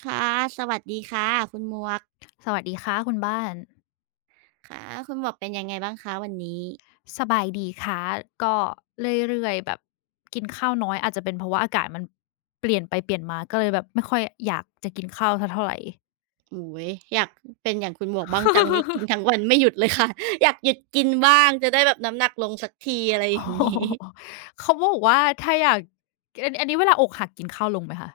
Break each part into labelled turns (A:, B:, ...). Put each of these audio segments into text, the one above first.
A: ค่ะสวัสดีค่ะคุณหมวก
B: สวัสดีค่ะคุณบ้าน
A: ค่ะคุณหมวกเป็นยังไงบ้างคะวันนี้
B: สบายดีค่ะก็เรื่อยๆแบบกินข้าวน้อยอาจจะเป็นเพราะว่าอากาศมันเปลี่ยนไปเปลี่ยนมาก็เลยแบบไม่ค่อยอยากจะกินข้าวสักเท่าไร
A: โอ้โฮอยากเป็นอย่างคุณหมวกบ้างจังนี่กินทั้งวันไม่หยุดเลยค่ะ อยากหยุดกินบ้างจะได้แบบน้ำหนักลงสักทีอะไรอ
B: โอ้
A: ย่าง
B: โฮ
A: งี้
B: เขาบอกว่าถ้าอยากอันนี้เวลาอกหักกินข้าวลงไหมคะ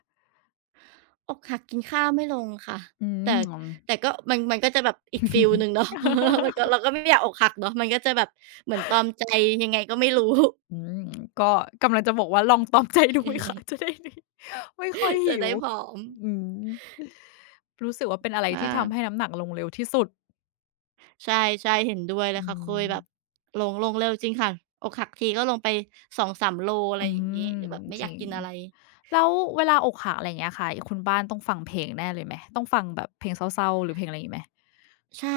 A: อกหักกินข้าวไม่ลงค่ะ
B: อื
A: แต่
B: ม
A: แต่ก็มันก็จะแบบอีกฟีลหนึ่งเนาะ มันก็เราก็ไม่อยากอกหักเนาะมันก็จะแบบเหมือนตรอมใจยังไงก็ไม่รู้
B: อืม ก็กำลังจะบอกว่าลองตอมใจดูไหมคะจะได้ดีไม่ค่อย
A: จะ
B: หิ
A: ได้
B: ว
A: ผอม
B: อืมรู้สึกว่าเป็นอะไร
A: อา
B: ที่ทำให้น้ำหนักลงเร็วที่สุด
A: ใช่ๆเห็นด้วยเล
B: อื
A: ยค่ะเค
B: ม
A: ยแบบหลงเร็วจริงค่ะอกหักทีก็ลงไปสองสามโลอะ
B: อื
A: ไรอย่างงี้
B: ม
A: แบบไม่
B: จ
A: อยา
B: ริ
A: ก
B: ง
A: กินอะไร
B: แล้วเวลาอกหักอะไรอย่างเงี้ยค่ะคุณบ้านต้องฟังเพลงแน่เลยไหมต้องฟังแบบเพลงเศร้าๆหรือเพลงอะไรงี้ไหม
A: ใช่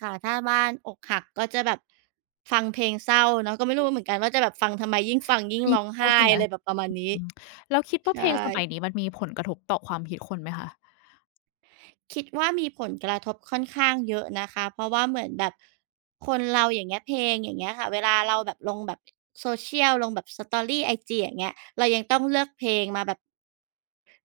A: ค่ะถ้าบ้านอกหักก็จะแบบฟังเพลงเศร้าเนาะก็ไม่รู้เหมือนกันว่าจะแบบฟังทำไมยิ่งฟังยิ่ง
B: ยิ่
A: ร้
B: ง
A: อง
B: เศร้า
A: ไห้
B: ใช่ไหม
A: อะไรแบบประมาณนี้
B: อืมแล้วคิด
A: ใช
B: ว่าเพลงสมัย
A: ่
B: นี้มันมีผลกระทบต่อความคิดคนไหมคะ
A: คิดว่ามีผลกระทบค่อนข้างเยอะนะคะเพราะว่าเหมือนแบบคนเราอย่างเงี้ยเพลงอย่างเงี้ยค่ะเวลาเราแบบลงแบบ social ลงแบบ story ไอจีอย่างเงี้ยเรายังต้องเลือกเพลงมาแบบ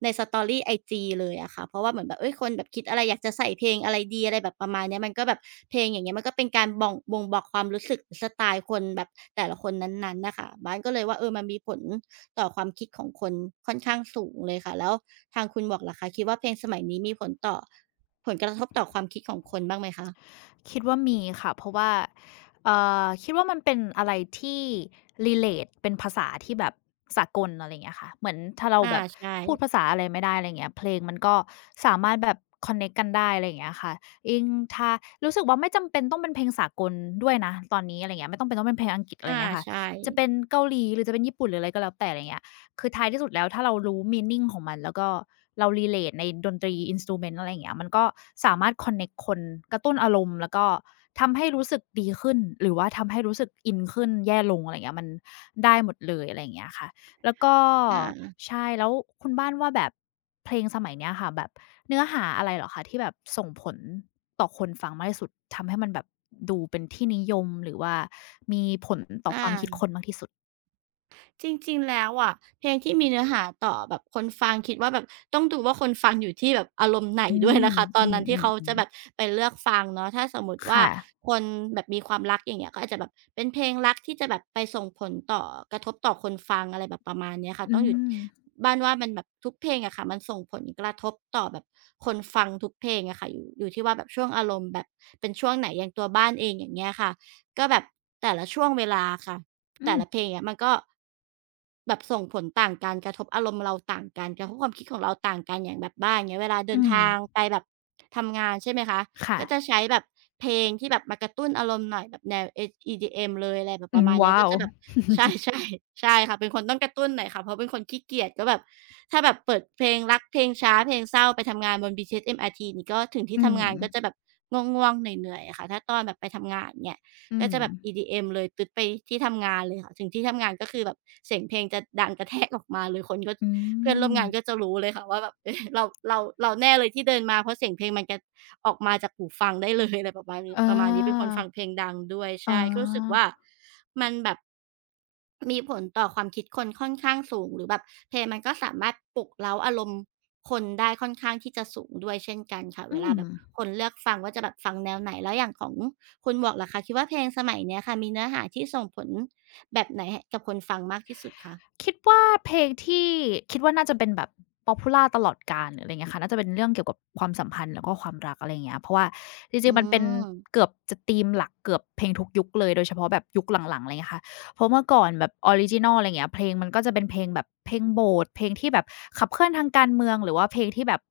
A: ใน Story ไอจีเลยอะค่ะเพราะว่าเหมือนแบบเอ้ยคนแบบคิดอะไรอยากจะใส่เพลงอะไรดีอะไรแบบประมาณเนี้ยมันก็แบบเพลงอย่างเงี้ยมันก็เป็นการบ่งบอกความรู้สึกสไตล์คนแบบแต่ละคนนั้นๆนะคะบ้านก็เลยว่าเออมันมีผลต่อความคิดของคนค่อนข้างสูงเลยค่ะแล้วทางคุณบอกล่ะคะคิดว่าเพลงสมัยนี้มีผลต่อผลกระทบต่อความคิดของคนบ้างไหมคะ
B: คิดว่ามีค่ะเพราะว่าเอ่คิดว่ามันเป็นอะไรที่ relate เป็นภาษาที่แบบสากลอะไรอย่างเงี้ยค่ะเหมือนถ้าเรา
A: อา
B: แบบ
A: ใช่
B: พูดภาษาอะไรไม่ได้อะไรอย่างเงี้ยเพลงมันก็สามารถแบบ connect กันได้อะไรอย่างเงี้ยค่ะยิ่งถ้ารู้สึกว่าไม่จำเป็นต้องเป็นเพลงสากลด้วยนะตอนนี้อะไรอย่างเงี้ยไม่จำเป็นต้องเป็นเพลงอังกฤษอะไรอ
A: อา
B: ย่างเงี้ยค่ะ
A: ใช่
B: จะเป็นเกาหลีหรือจะเป็นญี่ปุ่นหรืออะไรก็แล้วแต่อะไรอย่างเงี้ย คือท้ายที่สุดแล้วถ้าเรารู้ meaning ของมันแล้วก็เรา relate ในดนตรีอินสต u ูเมนต์อะไรอย่างเงี้ยมันก็สามารถคอนเน c t คนกระตุ้นอารมณ์แล้วก็ทำให้รู้สึกดีขึ้นหรือว่าทำให้รู้สึกอินขึ้นแย่ลงอะไรอย่างเงี้ยมันได้หมดเลยอะไรอย่างเงี้ยค่ะแล้วก็
A: อา
B: ใช่แล้วคุณบ้านว่าแบบเพลงสมัยเนี้ยค่ะแบบเนื้อหาอะไรเหรอคะที่แบบส่งผลต่อคนฟังมากที่สุดทำให้มันแบบดูเป็นที่นิยมหรือว่ามีผลต่
A: อ
B: อความคิดค
A: า
B: นมากที่สุด
A: จริงๆ แล้วอะเพลงที่มีเนื้อหาต่อแบบคนฟังคิดว่าแบบต้องดูว่าคนฟังอยู่ที่แบบอารมณ์ไหน
B: อื
A: ด้วย
B: ม
A: นะคะ ตอ
B: อื
A: นนั้นที่เขาจะ
B: อๆ
A: แบบ
B: ๆ
A: ไปเลือกฟังเนาะถ้าสมมุติว่า
B: ค่ะ
A: คนแบบมีความรักอย่างเงี้ยก็อาจจะแบบเป็นเพลงรักที่จะแบบไปส่งผลต่อกระทบต่อคนฟังอะไรแบบประมาณเนี้ยค่ะ
B: อื
A: ต้องอยู่
B: ม
A: บ้านว่ามันแบบทุกเพลงอะค่ะมันส่งผลกระทบต่อแบบคนฟังทุกเพลงอะค่ะอยู่ที่ว่าแบบช่วงอารมณ์แบบเป็นช่วงไหนอย่างตัวบ้านเองอย่างเงี้ยค่ะก็แบบแต่ละช่วงเวลาค่ะ
B: อื
A: แต่ละเพล
B: ม
A: งเนี่ยมันก็แบบส่งผลต่างกันกระทบอารมณ์เราต่างกันกระทบความคิดของเราต่างกันอย่างแบบบ้านอย่างเงี้ยเวลาเดิ
B: อื
A: น
B: ม
A: ทางไปแบบทำงานใช่ไหมคะ
B: ค่ะ
A: ก็จะใช้แบบเพลงที่แบบมากระตุ้นอารมณ์หน่อยแบบแนวEDM เลยอะไรแบบ
B: อื
A: ประ
B: ม
A: มาณเนี้ย
B: ว้า
A: ก็
B: ว
A: จะแบบใช่ ๆใช่ค่ะเป็นคนต้องกระตุ้นหน่อยค่ะเพราะเป็นคนขี้เกียจก็แบบถ้าแบบเปิดเพลงรักเพลงช้าเพลงเศร้าไปทำงานบน BTS MRT นี่ก็ถึงที่
B: อืม
A: ทำงานก็จะแบบง่วงๆเหนื่อยๆอะค่ะถ้าตอนแบบไปทำงานเงี้ย
B: อื
A: ก็
B: ม
A: จะแบบ EDM เอ็มเลยตึ๊ดไปที่ทำงานเลยค่ะถึงที่ทำงานก็คือแบบเสียงเพลงจะดังกระแทกออกมาเลยคนก็
B: อื
A: เพื่อนร่วม
B: ม
A: งานก็จะรู้เลยค่ะว่าแบบเอ๊ะเราแน่เลยที่เดินมาเพราะเสียงเพลงมันจะออกมาจากหูฟังได้เลยอะไรประมาณนี้
B: เออ
A: ประมาณนี้เป็นคนฟังเพลงดังด้วย
B: อ๋อ
A: ใช่ก็รู้สึกว่ามันแบบ มีผลต่อความคิดคนค่อนข้างสูงหรือแบบเพลงมันก็สามารถปลุกเร้าอารมณ์คนได้ค่อนข้างที่จะสูงด้วยเช่นกันค่ะเว
B: อื
A: ลา
B: ม
A: แบบคนเลือกฟังว่าจะแบบฟังแนวไหนแล้วอย่างของคุณหมวกล่ะคะคิดว่าเพลงสมัยเนี้ยค่ะมีเนื้อหาที่ส่งผลแบบไหนให้กับคนฟังมากที่สุดคะ
B: คิดว่าเพลงที่คิดว่าน่าจะเป็นแบบ Popular ตลอดกาลหรืออะไรเงี้ยค่ะน่าจะเป็นเรื่องเกี่ยวกับความสัมพันธ์แล้วก็ความรักอะไรอย่างเงี้ยเพราะว่าจริ
A: อื
B: งๆมันเป็น
A: ม
B: เกือบจะธีมหลักเกือบเพลงทุกยุคเลยโดยเฉพาะแบบยุคหลังๆอะไรเงี้ยค่ะ เพราะเมื่อก่อนแบบออริจินัลอะไรเงี้ยเพลงมันก็จะเป็นเพลงแบบเพลงโบสถ์เพลงที่แบบขับเคลื่อนทางการเมืองหรือว่าเพลงที่แบบ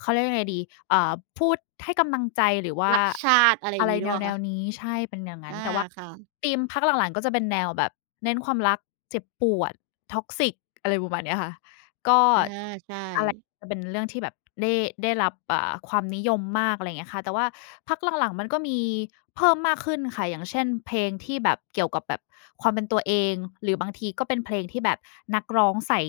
B: เขาเรียกยังไงดีเอ่อพูดให้กำลังใจหรือว่า
A: รักชาติอะไรอ
B: อะ
A: ย่า
B: ไร
A: งงี้หรือเปล่า
B: แน
A: คะ
B: วๆนี้ใช่เป็นอย่างงั้น
A: อา
B: แต่ว่า
A: ค่ะ
B: ธีมพักหลังๆก็จะเป็นแนวแบบเน้นความรักเจ็บปวด toxic อะไรประมาณเนี้ยค่ะ ก็
A: อาใช่
B: อะไรจะเป็นเรื่องที่แบบได้ได้รับความนิยมมากอะไรอย่างเงี้ยค่ะแต่ว่าพักหลังๆมันก็มีเพิ่มมากขึ้นค่ะอย่างเช่นเพลงที่แบบเกี่ยวกับแบบความเป็นตัวเองหรือบางทีก็เป็นเพลงที่แบบนักร้องใส่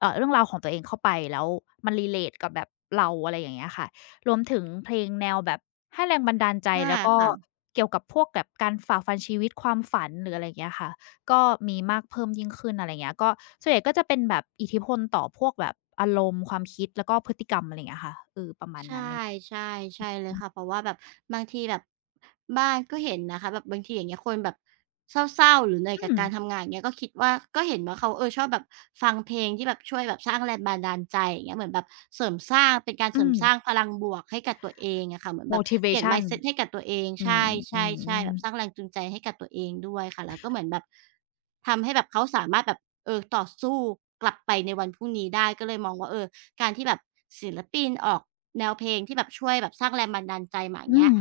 B: เรื่องราวของตัวเองเข้าไปแล้วมัน relate กับแบบเราอะไรอย่างเงี้ยค่ะรวมถึงเพลงแนวแบบให้แรงบันดาลใจ
A: อา
B: แล้วก็
A: ค่ะ
B: เกี่ยวกับพวกแบบการฝ่าฟันชีวิตความฝันหรืออะไรอย่างเงี้ยค่ะ ก็มีมากเพิ่มยิ่งขึ้นอะไรเงี้ยก็ส่วนใหญ่ก็จะเป็นแบบอิทธิพลต่อพวกแบบอารมณ์ความคิดแล้วก็พฤติกรรมอะไรเงี้ยค่ะเออประมาณ
A: ใช่
B: นั้นไรเงี้ย
A: ใช่ใช่เลย
B: อื
A: ค่ะเพราะว่าแบบบางทีแบบบ้านก็เห็นนะคะแบบบางทีอย่างเงี้ยคนแบบเศร้าๆหรือเหนื่อยกับ
B: ม
A: การทำงานอย่างเงี้ยก็คิดว่าก็เห็นว่าเขาเออชอบแบบฟังเพลงที่แบบช่วยแบบสร้างแรงบันดาลใจอย่างเงี้ยเหมือนแบบเสริมสร้างเป็นการเส
B: อื
A: ริม
B: ม
A: สร้างพลังบวกให้กับตัวเองอะค่ะเหมือนแบบเปลี่ยน
B: motivation
A: mindset ให้กับตัวเอง
B: อื
A: ใช
B: มอื
A: ่ๆๆแบ
B: ม
A: บสร้างแรงจูงใจให้กับตัวเองด้วยค่ะแล้วก็เหมือนแบบทำให้แบบเขาสามารถแบบเออต่อสู้กลับไปในวันพรุ่งนี้ได้ก็เลยมองว่าเออการที่แบบศิลปินออก แนวเพลงที่แบบช่วยแบบสร้างแรงบันดาลใจมาอย่าง
B: อื
A: เงี้
B: ม
A: ย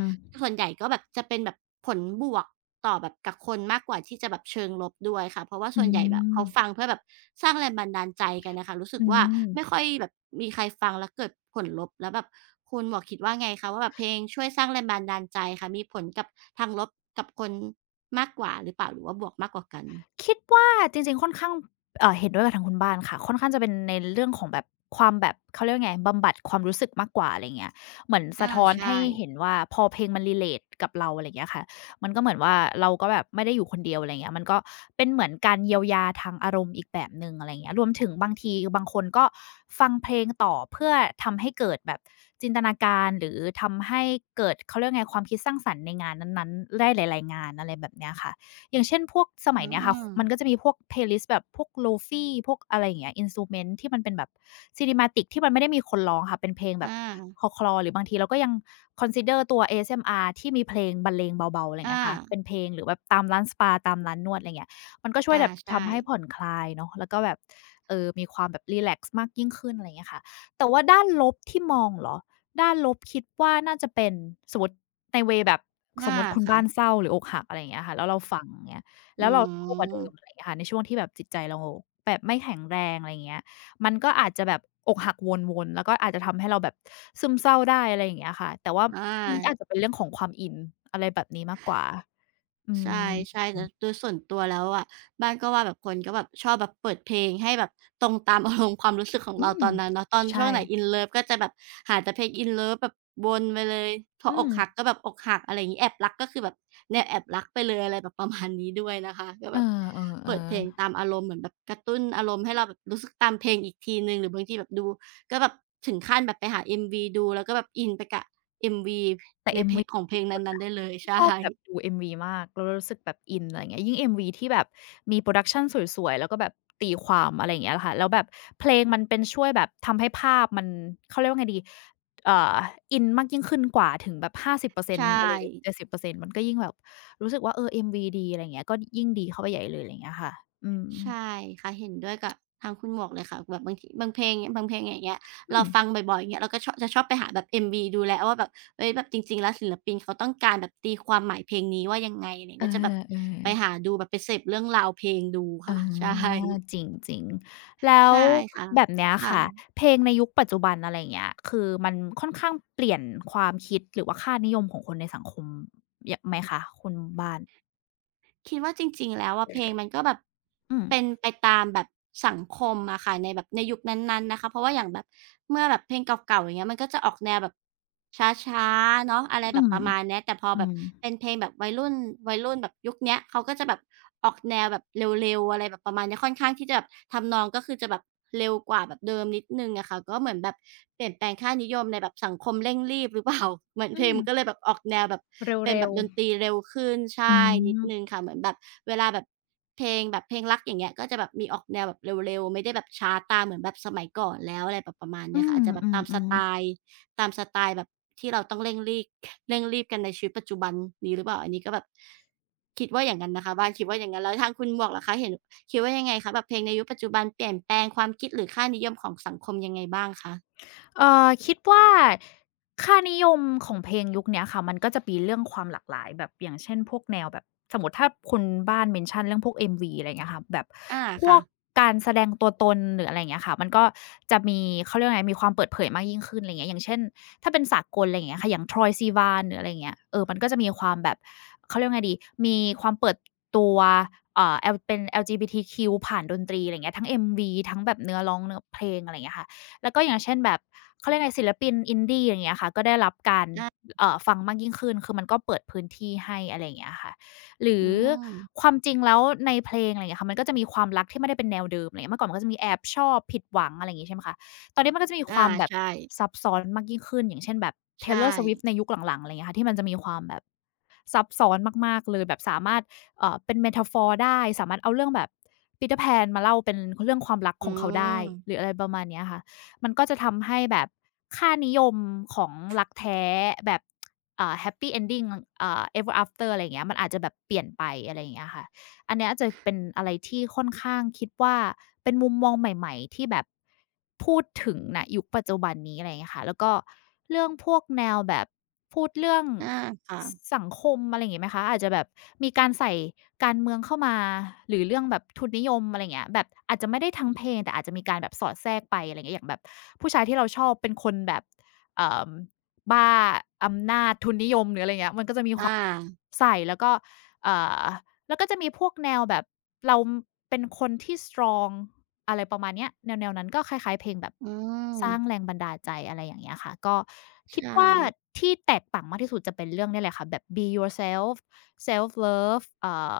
A: ส่วนใหญ่ก็แบบจะเป็นแบบผลบวกต่อแบบกับคนมากกว่าที่จะแบบเชิงลบด้วยค่ะเพราะว่า
B: อื
A: ส่วนใหญ่แบบ
B: ม
A: เขาฟังเพื่อแบบสร้างแรงบันดาลใจกันน่ะค่ะรู้สึก
B: อื
A: ว่า
B: ม
A: ไม่ค่อยแบบมีใครฟังแล้วเกิดผลลบแล้วแบบคุณหมวกคิดว่าไงคะว่าแบบเพลงช่วยสร้างแรงบันดาลใจค่ะมีผลกับทางลบกับคนมากกว่าหรือเปล่าหรือว่าบวกมากกว่ากัน
B: คิดว่าจริงๆค่อนข้างเห็นด้วยกับทางคุณบ้านค่ะค่อนข้างจะเป็นในเรื่องของแบบความแบบเขาเรียกว่าไงบำบัดความรู้สึกมากกว่าอะไรเงี้ยเหมือนสะ
A: อา
B: ท้อนให้
A: ใช่
B: เห็นว่าพอเพลงมัน relate กับเราอะไรเงี้ยค่ะมันก็เหมือนว่าเราก็แบบไม่ได้อยู่คนเดียวอะไรเงี้ยมันก็เป็นเหมือนการเยียวยาทางอารมณ์อีกแบบหนึ่งอะไรเงี้ยรวมถึงบางทีบางคนก็ฟังเพลงต่อเพื่อทำให้เกิดแบบจินตนาการหรือทำให้เกิดเขาเรียกว่าไงความคิดสร้างสรรค์ในงานนั้นๆได้หลายๆงานอะไรแบบเนี้ยค่ะ อย่างเช่นพวกสมั
A: อื
B: ยเนี้ยค่ะมันก็
A: ม
B: จะมีพวกเพลย์ลิสต์แบบพวก Lofi พวกอะไรอย่างเงี้ย Instrument ที่มันเป็นแบบ Cinematic ที่มันไม่ได้มีคนร้องค่ะเป็นเพลงแบบ
A: อา
B: คลอๆหรือบางทีเราก็ยัง consider ตัว ASMR ที่มีเพลงบรรเลงเบาๆอะไรอย่างเงี้
A: อา
B: ยค่ะเป็นเพลงหรือแบบตามร้านสปาตามร้านนวดอะไรอย่างเงี้ยมันก็ช่วย
A: อา
B: แบบ
A: ใช่
B: ทำให้ผ่อนคลายเนาะแล้วก็แบบมีความแบบรีแลกซ์มากยิ่งขึ้นอะไรอย่างเงี้ยค่ะแต่ว่าด้านลบที่มองเหรอด้านลบคิดว่าน่าจะเป็นสมมุติ ในเวย์แบบสม
A: อา
B: มุติคุณ
A: ค่ะ
B: บ้านเศร้าหรืออกหักอะไรอย่างเงี้ยค่ะแล้วเราฟังอย่างเงี้ยแล้ว
A: อื
B: เราเศร้ากว่า
A: ม
B: เดิมอะไรอย่างเงี้ยค่ะในช่วงที่แบบจิตใจเราแบบไม่แข็งแรงอะไรอย่างเงี้ยมันก็อาจจะแบบอกหักวนๆแล้วก็อาจจะทำให้เราแบบซึมเศร้าได้อะไรอย่างเงี้ยค่ะแต่ว่า
A: อ
B: มันก็
A: า
B: อาจจะเป็นเรื่องของความอินอะไรแบบนี้มากกว่าอื
A: ใช่
B: ม
A: ใช่แต่โดยส่วนตัวแล้วอะบ้านก็ว่าแบบคนก็แบบชอบแบบเปิดเพลงให้แบบตรงตามอารมณ์ความรู้สึกของ
B: อื
A: เรา
B: ม
A: ตอนนั้นเนาะตอน
B: ใช่
A: ช่วงไหน in love ก็จะแบบหาแต่เพลง in love แบบวนไปเลยพ
B: อื
A: ออ
B: ม
A: กหักก็แบบอกหักอะไรอย่างงี้แอบรักก็คือแบบแนวแอบรักไปเลยอะไรแบบประมาณนี้ด้วยนะคะก็
B: เ
A: แบบ
B: ออ
A: เปิดเพลงตามอารมณ์เหมือนแบบกระตุ้นอารมณ์ให้เราแบบรู้สึกตามเพลงอีกทีหนึ่งหรือบางทีแบบดูก็แบบถึงขั้นแบบไปหา MV ดูแล้วก็แบบอินไปกับ MV
B: ๆๆแต่
A: ในเพล
B: MV
A: งของเพลงนั้นๆได้เลย
B: ที่
A: ใช่
B: ชอบแบบดู MV มากแล้วเรารู้สึกแบบอินอะไรอย่างเงี้ยยิ่ง MV ที่แบบมี production สวยๆแล้วก็แบบตีความอะไรอย่างเงี้ยค่ะแล้วแบบเพลงมันเป็นช่วยแบบทำให้ภาพมันเขาเรียกว่าไงดีเอ่ออินมากยิ่งขึ้นกว่าถึงแบบ
A: ใช่
B: 50%อร์เซ็นต์อะไรอย่างเงี้ย70%มันก็ยิ่งแบบรู้สึกว่าเออ MV ดีอะไรอย่างเงี้ยก็ยิ่งดีเข้าไปใหญ่เลยอะไรอย่างเงี้ยค่ะอืม
A: ใช่ค่ะเห็นด้วยกับทางคุณหมวกเลยค่ะแบบบางทีบางเพลงบางเพลงอย่างเงี้ยเรา
B: อืม
A: ฟังบ่อยๆอย่างเงี้ยเราก็ชอบจะชอบไปหาแบบ MV ดูแล้วว่าแบบเฮ้ยแบบจริงๆแล้วศิลปินเขาต้องการแบบตีความหมายเพลงนี้ว่ายังไงอะไร
B: เออ
A: เงี้ยก็จะแบบไปหา
B: ๆ
A: ดูแบบไปเสพเรื่องราวเพลงดู
B: อา
A: ค่ะใช่
B: จริงๆแล้ว
A: ใช่ค่ะ
B: แบบเนี้ยค่ะ
A: ค่ะ
B: เพลงในยุคปัจจุบันอะไรอย่างเงี้ยคือมันค่อนข้างเปลี่ยนความคิดหรือว่าค่านิยมของคนในสังคมยไหมคะคุณบ้าน
A: คิดว่าจริงๆแล้วอะเพลงมันก็แบบ
B: อืม
A: เป็นไปตามแบบสังคมอะค่ะในแบบในยุคนั้นๆนะคะเพราะว่าอย่างแบบเมื่อแบบเพลงเก่าๆอย่างเงี้ยมันก็จะออกแนวแบบช้าๆเนาะอะไร
B: อื
A: แบบ
B: ม
A: ประมาณเนี้ยแต่พอ
B: อื
A: แบบ
B: ม
A: เป็นเพลงแบบวัยรุ่นแบบยุคเนี้ยเขาก็จะแบบ ออกแนวแบบเร็วๆอะไรแบบประมาณเนี้ยค่อนข้างที่จะแบบทำนองก็คือจะแบบเร็วกว่าแบบเดิมนิดหนึ่งอะค่ะก็เหมือนแบบเปลี่ยนแปลงค่านิยมในแบบสังคมเร่งรีบหรือเปล่า เหมือน
B: อื
A: เพลง
B: ม
A: มันก็เลยแบบออกแนวแบบเป็น
B: เร็
A: แบ
B: ว
A: บดนตรีเร็วขึ้น
B: ๆอื
A: ใช่นิด
B: ม
A: หนึ่งค่ะเหมือนแบบเวลาแบบเพลงแบบเพลงรักอย่างเงี้ยก็จะแบบมีออกแนวแบบเร็วๆไม่ได้แบบช้าตามเหมือนแบบสมัยก่อนแล้วอะไรแบบประมาณ
B: อื
A: เนี้ยค่ะ
B: ม
A: อาจจะแบ
B: อื
A: บตามส
B: ม
A: ไต
B: ๆ
A: ล์ ตามสไตล์แบบที่เราต้องเร่งรีบ เร่งรีบกันในชีวิตปัจจุบันนี้หรือเปล่าอันนี้ก็แบบคิดว่าอย่างงั้นนะคะบ้านคิดว่าอย่างงั้นแล้วทางคุณหมวกล่ะคะเห็นคิดว่ายังไงคะแบบเพลงในยุคปัจจุบันเปลี่ยนแปลงความคิดหรือค่านิยมของสังคมยังไงบ้างคะ
B: คิดว่าค่านิยมของเพลงยุคเนี้ยค่ะมันก็จะมีเรื่องความหลากหลายแบบอย่างเช่นพวกแนวแบบสมมุติถ้าคนบ้าน mention เรื่องพวก MV อะไรอย่างเงี้ยค่ะแบบ
A: อา
B: พว
A: ค่ะ
B: กการแสดงตัวตนหรืออะไรอย่างเงี้ยค่ะมันก็จะมีเขาเรียกว่าไงมีความเปิดเผยมากยิ่งขึ้นอะไรอย่างเงี้ยอย่างเช่นถ้าเป็นสากลอะไรอย่างเงี้ยค่ะอย่าง Troye Sivan หรืออะไรอย่างเงี้ยเออมันก็จะมีความแบบเขาเรียกว่าไงดีมีความเปิดตัวL เป็น LGBTQ ผ่านดนตรีอะไรอย่างเงี้ยทั้ง MV ทั้งแบบเนื้อร้องเนื้อเพลงอะไรอย่างเงี้ยค่ะ แล้วก็อย่างเช่นแบบเขาเรียกไงศิลปิน i n ด i ้อย่างเงี้ยค่ะก็ได้รับการ
A: อา
B: ฟังมากยิ่งขึ้นคือมันก็เปิดพื้นที่ให้อะไรอย่างเงี้ยค่ะหรื
A: อื
B: อค
A: ม
B: วามจริงแล้วในเพลงอะไรอย่างเงี้ยค่ะมันก็จะมีความรักที่ไม่ได้เป็นแนวเดิมอะไรเงี้ยเมื่อก่อนมันก็จะมีแอบชอบผิดหวังอะไรอย่างงี้ใช่ไหมคะตอนนี้มันก็จะมีค
A: อา
B: วามแบบ
A: ใช่
B: ซับซ้อนมากยิ่งขึ้นอย่างเช่นแบบ
A: ใช่
B: Taylor Swift ในยุคหลังๆอะไรเงี้ยค่ะที่มันจะมีความแบบซับซ้อนมากๆเลยแบบสามารถเป็น metaphor ได้สามารถเอาเรื่องแบบ Peter Pan มาเล่าเป็นเรื่องความรัก
A: อื
B: ของเขาได้
A: ม
B: หรืออะไรประมาณเนี้ยค่ะ มันก็จะทำให้แบบค่านิยมของรักแท้แบบเอ่า Happy Ending Ever After อะไรอย่างเงี้ยมันอาจจะแบบเปลี่ยนไปอะไรอย่างเงี้ยค่ะ อันเนี้ยจะเป็นอะไรที่ค่อนข้างคิดว่าเป็นมุมมองใหม่ๆที่แบบพูดถึงณยุคปัจจุบันนี้อะไรอย่างเงี้ยค่ะแล้วก็เรื่องพวกแนวแบบพูดเรื่อง
A: อา
B: ส
A: ค่ะ
B: สังคมอะไรอย่างงี้ไหมคะอาจจะแบบมีการใส่การเมืองเข้ามาหรือเรื่องแบบทุนนิยมอะไรอย่างเงี้ยแบบอาจจะไม่ได้ทั้งเพลงแต่อาจจะมีการแบบสอดแทรกไปอะไรอย่างเงี้ยอย่างแบบผู้ชายที่เราชอบเป็นคนแบบเอ่อบ้าอำนาจทุนนิยมหรืออะไรอย่างเงี้ยมันก็จะมีความ
A: อา
B: ใส่แล้วก็เอ่อ แล้วก็จะมีพวกแนวแบบเราเป็นคนที่สตรองอะไรประมาณเนี้ยแนวๆนั้นก็คล้ายๆเพลงแบบ
A: อืม
B: สร้างแรงบันดาลใจอะไรอย่างเงี้ยค่ะก็คิด
A: ใช่
B: ว่าที่แตกต่างมากที่สุดจะเป็นเรื่องเนี่ยแหละค่ะแบบ Be Yourself Self Love อ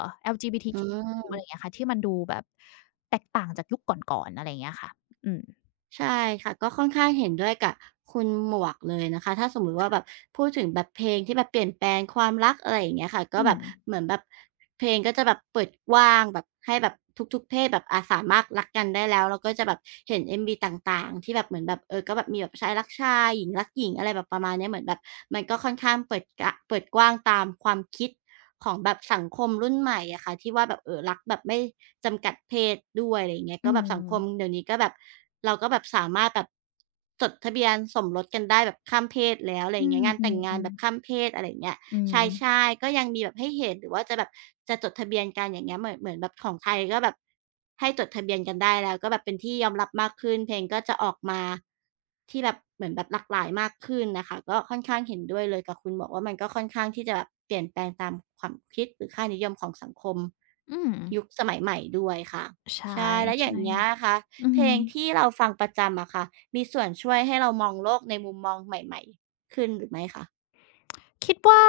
A: อื
B: LGBTQ อะ
A: ม
B: ไรอย่างเงี้ยค่ะที่มันดูแบบแตกต่างจากยุคก่อนๆอะไรอย่างเงี้ยค่ะอืม
A: ใช่ค่ะก็ค่อนข้างเห็นด้วยกับคุณหมวกเลยนะคะถ้าสมมุติว่าแบบพูดถึงแบบเพลงที่แบบเปลี่ยนแปลงความรักอะไรอย่างเงี้ยค่ะก็
B: อื
A: แบบ
B: ม
A: เหมือนแบบเพลงก็จะแบบเปิดกว้างแบบให้แบบทุกๆเพศแบบอาสามารถรักกันได้แล้วแล้วก็จะแบบเห็น m ีต่างๆที่แบบเหมือนแบบเออก็แบบมีแบบชายรักชายหญิงรักหญิงอะไรแบบประมาณเนี้ยเหมือนแบบมันก็ค่อนข้างเปิดกะเปิดกว้างตามความคิด ของแบบสังคมรุ่นใหม่อะค่ะที่ว่าแบบรักแบบไม่จำกัดเพศด้วยอะไรอย่างเงี้ย
B: อื
A: ก็แบบสัง
B: ม
A: คมเดี๋ยวนี้ก็แบบเราก็แบบสามารถแบบจดทะเบียนสมรสกันได้แบบข้ามเพศแล้วอะไรอ
B: อื
A: ย่างเงี้ยงานแต่งงาน
B: ม
A: แบบ
B: ๆ
A: ข้า
B: ๆ
A: มเพศอะไรอย่างเงี้ย
B: อื
A: ใช
B: ม
A: ่ๆก็ยังมีแบบให้เห็นหรือว่าจะแบบจะจดทะเบียนกันอย่างเงี้ยเหมือนแบบของไทยก็แบบให้จดทะเบียนกันได้แล้วก็แบบเป็นที่ยอมรับมากขึ้นเพลงก็จะออกมา ที่แบบเหมือนแบบหลากหลายมากขึ้นน่ะค่ะก็ค่อนข้างเห็นด้วยเลยกับคุณบอกว่ามันก็ค่อนข้างที่จะแบบเปลี่ยนแปลงตามความคิดหรือค่านิยมของสังคม
B: อืม
A: ยุคสมัยใหม่ด้วยค่ะ
B: ใช่
A: ใช่แล้วอย่างเงี้ยอะ
B: ๆ
A: คะ
B: อือ
A: เพ
B: ฮึ
A: ลงที่เราฟังประจำอะค่ะมีส่วนช่วยให้เรามองโลกในมุมมองใหม่ๆขึ้นหรือไม่คะ
B: คิดว่า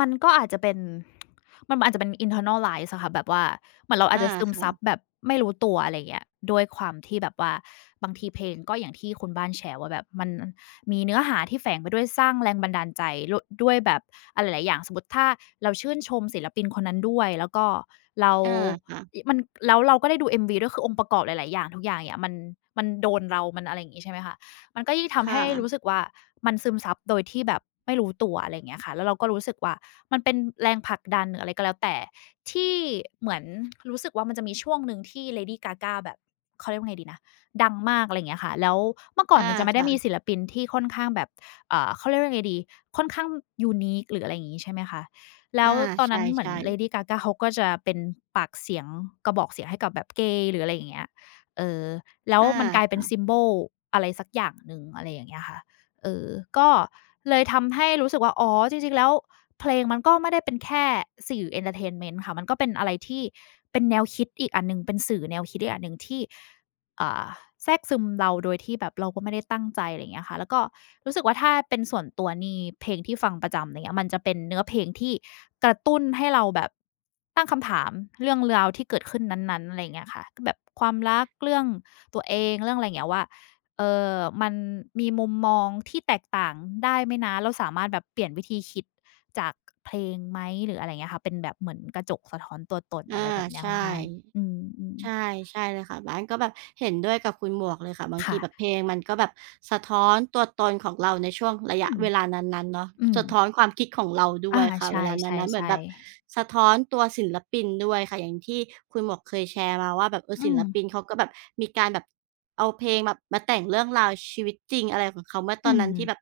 B: มันก็อาจจะเป็น มันอาจจะเป็น internalize อะค่ะแบบว่าเหมือนเราอาจ
A: อา
B: จะซึมซับ
A: ค่ะ
B: แบบไม่รู้ตัวอะไรอย่างเงี้ยด้วยความที่แบบว่าบางทีเพลงก็อย่างที่คุณบ้านแชร์ว่าแบบมันมีเนื้อหาที่แฝงไปด้วยสร้างแรงบันดาลใจรวด้วยแบบอะไรหลายๆอย่างสมมติถ้าเราชื่นชมศิลปินคนนั้นด้วยแล้วก็เรา
A: อาค่ะ
B: มันแล้วเราก็ได้ดูเอ็มว v ด้วยคือองค์ประกอบหลายๆอย่างทุกอย่างเนี่ยมันโดนเรามันอะไรอย่างงี้ใช่ไหมคะ มันก็ยิ่งทำ
A: ค่ะ
B: ให้รู้สึกว่ามันซึมซับโดยที่แบบไม่รู้ตัวอะไรอย่างเงี้ยค่ะแล้วเราก็รู้สึกว่ามันเป็นแรงผลักดันหรืออะไรก็แล้วแต่ที่เหมือนรู้สึกว่ามันจะมีช่วงหนึ่งที่ Lady Gaga แบบเขาเรียกว่าไงดีนะดังมากอะไรอย่างเงี้ยค่ะแล้วเมื่อก่อน
A: อา
B: มันจะไม่ได้มีศิ
A: ค่ะ
B: ลปินที่ค่อนข้างแบบเขาเรียกว่ายไงดีค่อนข้าง unique หรืออะไรอย่างงี้ใช่ไหมคะแล้
A: อา
B: วตอน
A: ใ
B: นั้นเหมือน
A: ช่
B: Lady
A: ๆ
B: Gaga เขาก็จะเป็นปากเสียงกระบอกเสียงให้กับแบบเกย์หรืออะไรอย่างเงี้ยเออ แล้ว
A: อ
B: มันกลายเป็น
A: า
B: symbol อะไรสักอย่างหนึ่งอะไรอย่างเงี้ยค่ะเออก็เลยทำให้รู้สึกว่าอ๋อจริงๆแล้วเพลงมันก็ไม่ได้เป็นแค่สื่อเอนเทอร์เทนเมนต์ค่ะมันก็เป็นอะไรที่เป็นแนวคิดอีกอันหนึ่งเป็นสื่อแนวคิดอีกอันหนึ่งที่อ่าแทรกซึมเราโดยที่แบบเราก็ไม่ได้ตั้งใจอะไรอย่างเงี้ยค่ะแล้วก็รู้สึกว่าถ้าเป็นส่วนตัวนี่เพลงที่ฟังประจำอะไรเงี้ยมันจะเป็นเนื้อเพลงที่กระตุ้นให้เราแบบตั้งคำถามเรื่องราวที่เกิดขึ้นนั้นๆอะไรอย่างเงี้ยค่ะก็แบบความรักเรื่อง ตัวเองเรื่องอะไรอย่างเงี้ยว่าเออมันมีมุมมองที่แตกต่างได้ไหมนะเราสามารถแบบเปลี่ยนวิธีคิดจากเพลงไหมหรืออะไรเงี้ยค่ะเป็นแบบเหมือนกระจกสะท้อนตัวตน
A: อา
B: อะไรแบบเนี้ย
A: ใช่
B: คุณบ้านอื
A: ใช่
B: ม
A: ใช่เลยค่ะบ้านก็แบบเห็นด้วยกับคุณหมวกเลยค่ะบา
B: ๆ
A: งที
B: ค่ะ
A: แบบเพลงมันก็แบบสะท้อนตัวตนของเราในช่วงระ
B: อื
A: ยะ
B: ม
A: เวลานั้นๆเนาะ
B: อืม
A: สะท้อนความคิดของเราด้ว
B: อา
A: ยค่ะเว
B: ใช่
A: ลา
B: ๆ่
A: นั้นๆเหมือน
B: ใช่
A: แบบสะท้อนตัวศิลปินด้วยค่ะอย่างที่คุณหมวกเคยแชร์มาว่าแบบเออ
B: อื
A: ศิ
B: ม
A: ลปินเขาก็แบบมีการแบบเอาเพลงแบบมาแต่งเรื่องราวชีวิตจริงอะไรของเขาเมื่อต
B: อื
A: อน
B: ม
A: นั้นที่แบบ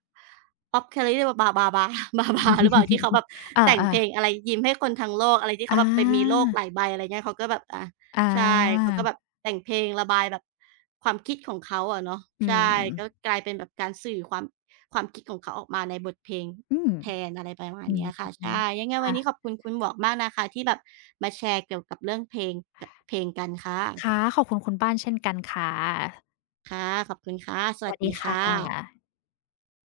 A: Off Carrie หรือบา บาบาบาบาหรือเปล่าที่เขาแบบ แต่ง
B: อา
A: เพล
B: ๆ
A: งอะไรยิ้มให้คนทั้งโลกอะไรที่
B: อ
A: เขาแบบไปมีโลก
B: า
A: หลายใบอะไรเงี้ยเขาก็แบบอา
B: อา
A: ใช่เขาก็แบบแต่งเพลงระบายแบบความคิดของเขาอะเนาะ
B: อื
A: ใช่
B: ม
A: ก็กลายเป็นแบบการสื่อความความคิดของเขาออกมาในบทเพลง
B: อืม
A: แทนอะไรประมาณ
B: อืม
A: เนี้ยค่ะใช่ยังไงวั
B: ค่ะ
A: นนี้ขอบคุณคุณหมวกมากนะคะที่แบบมาแชร์เกี่ยวกับเรื่องเพลงกันค
B: ค่ะ
A: ่ะ
B: ขอบคุณคุณบ้านเช่นกันค่ะ
A: ค่ะขอบคุณค่ะส
B: ส
A: วั
B: วั
A: ส
B: สดี
A: ดี
B: ค่ะ
A: ค่ะ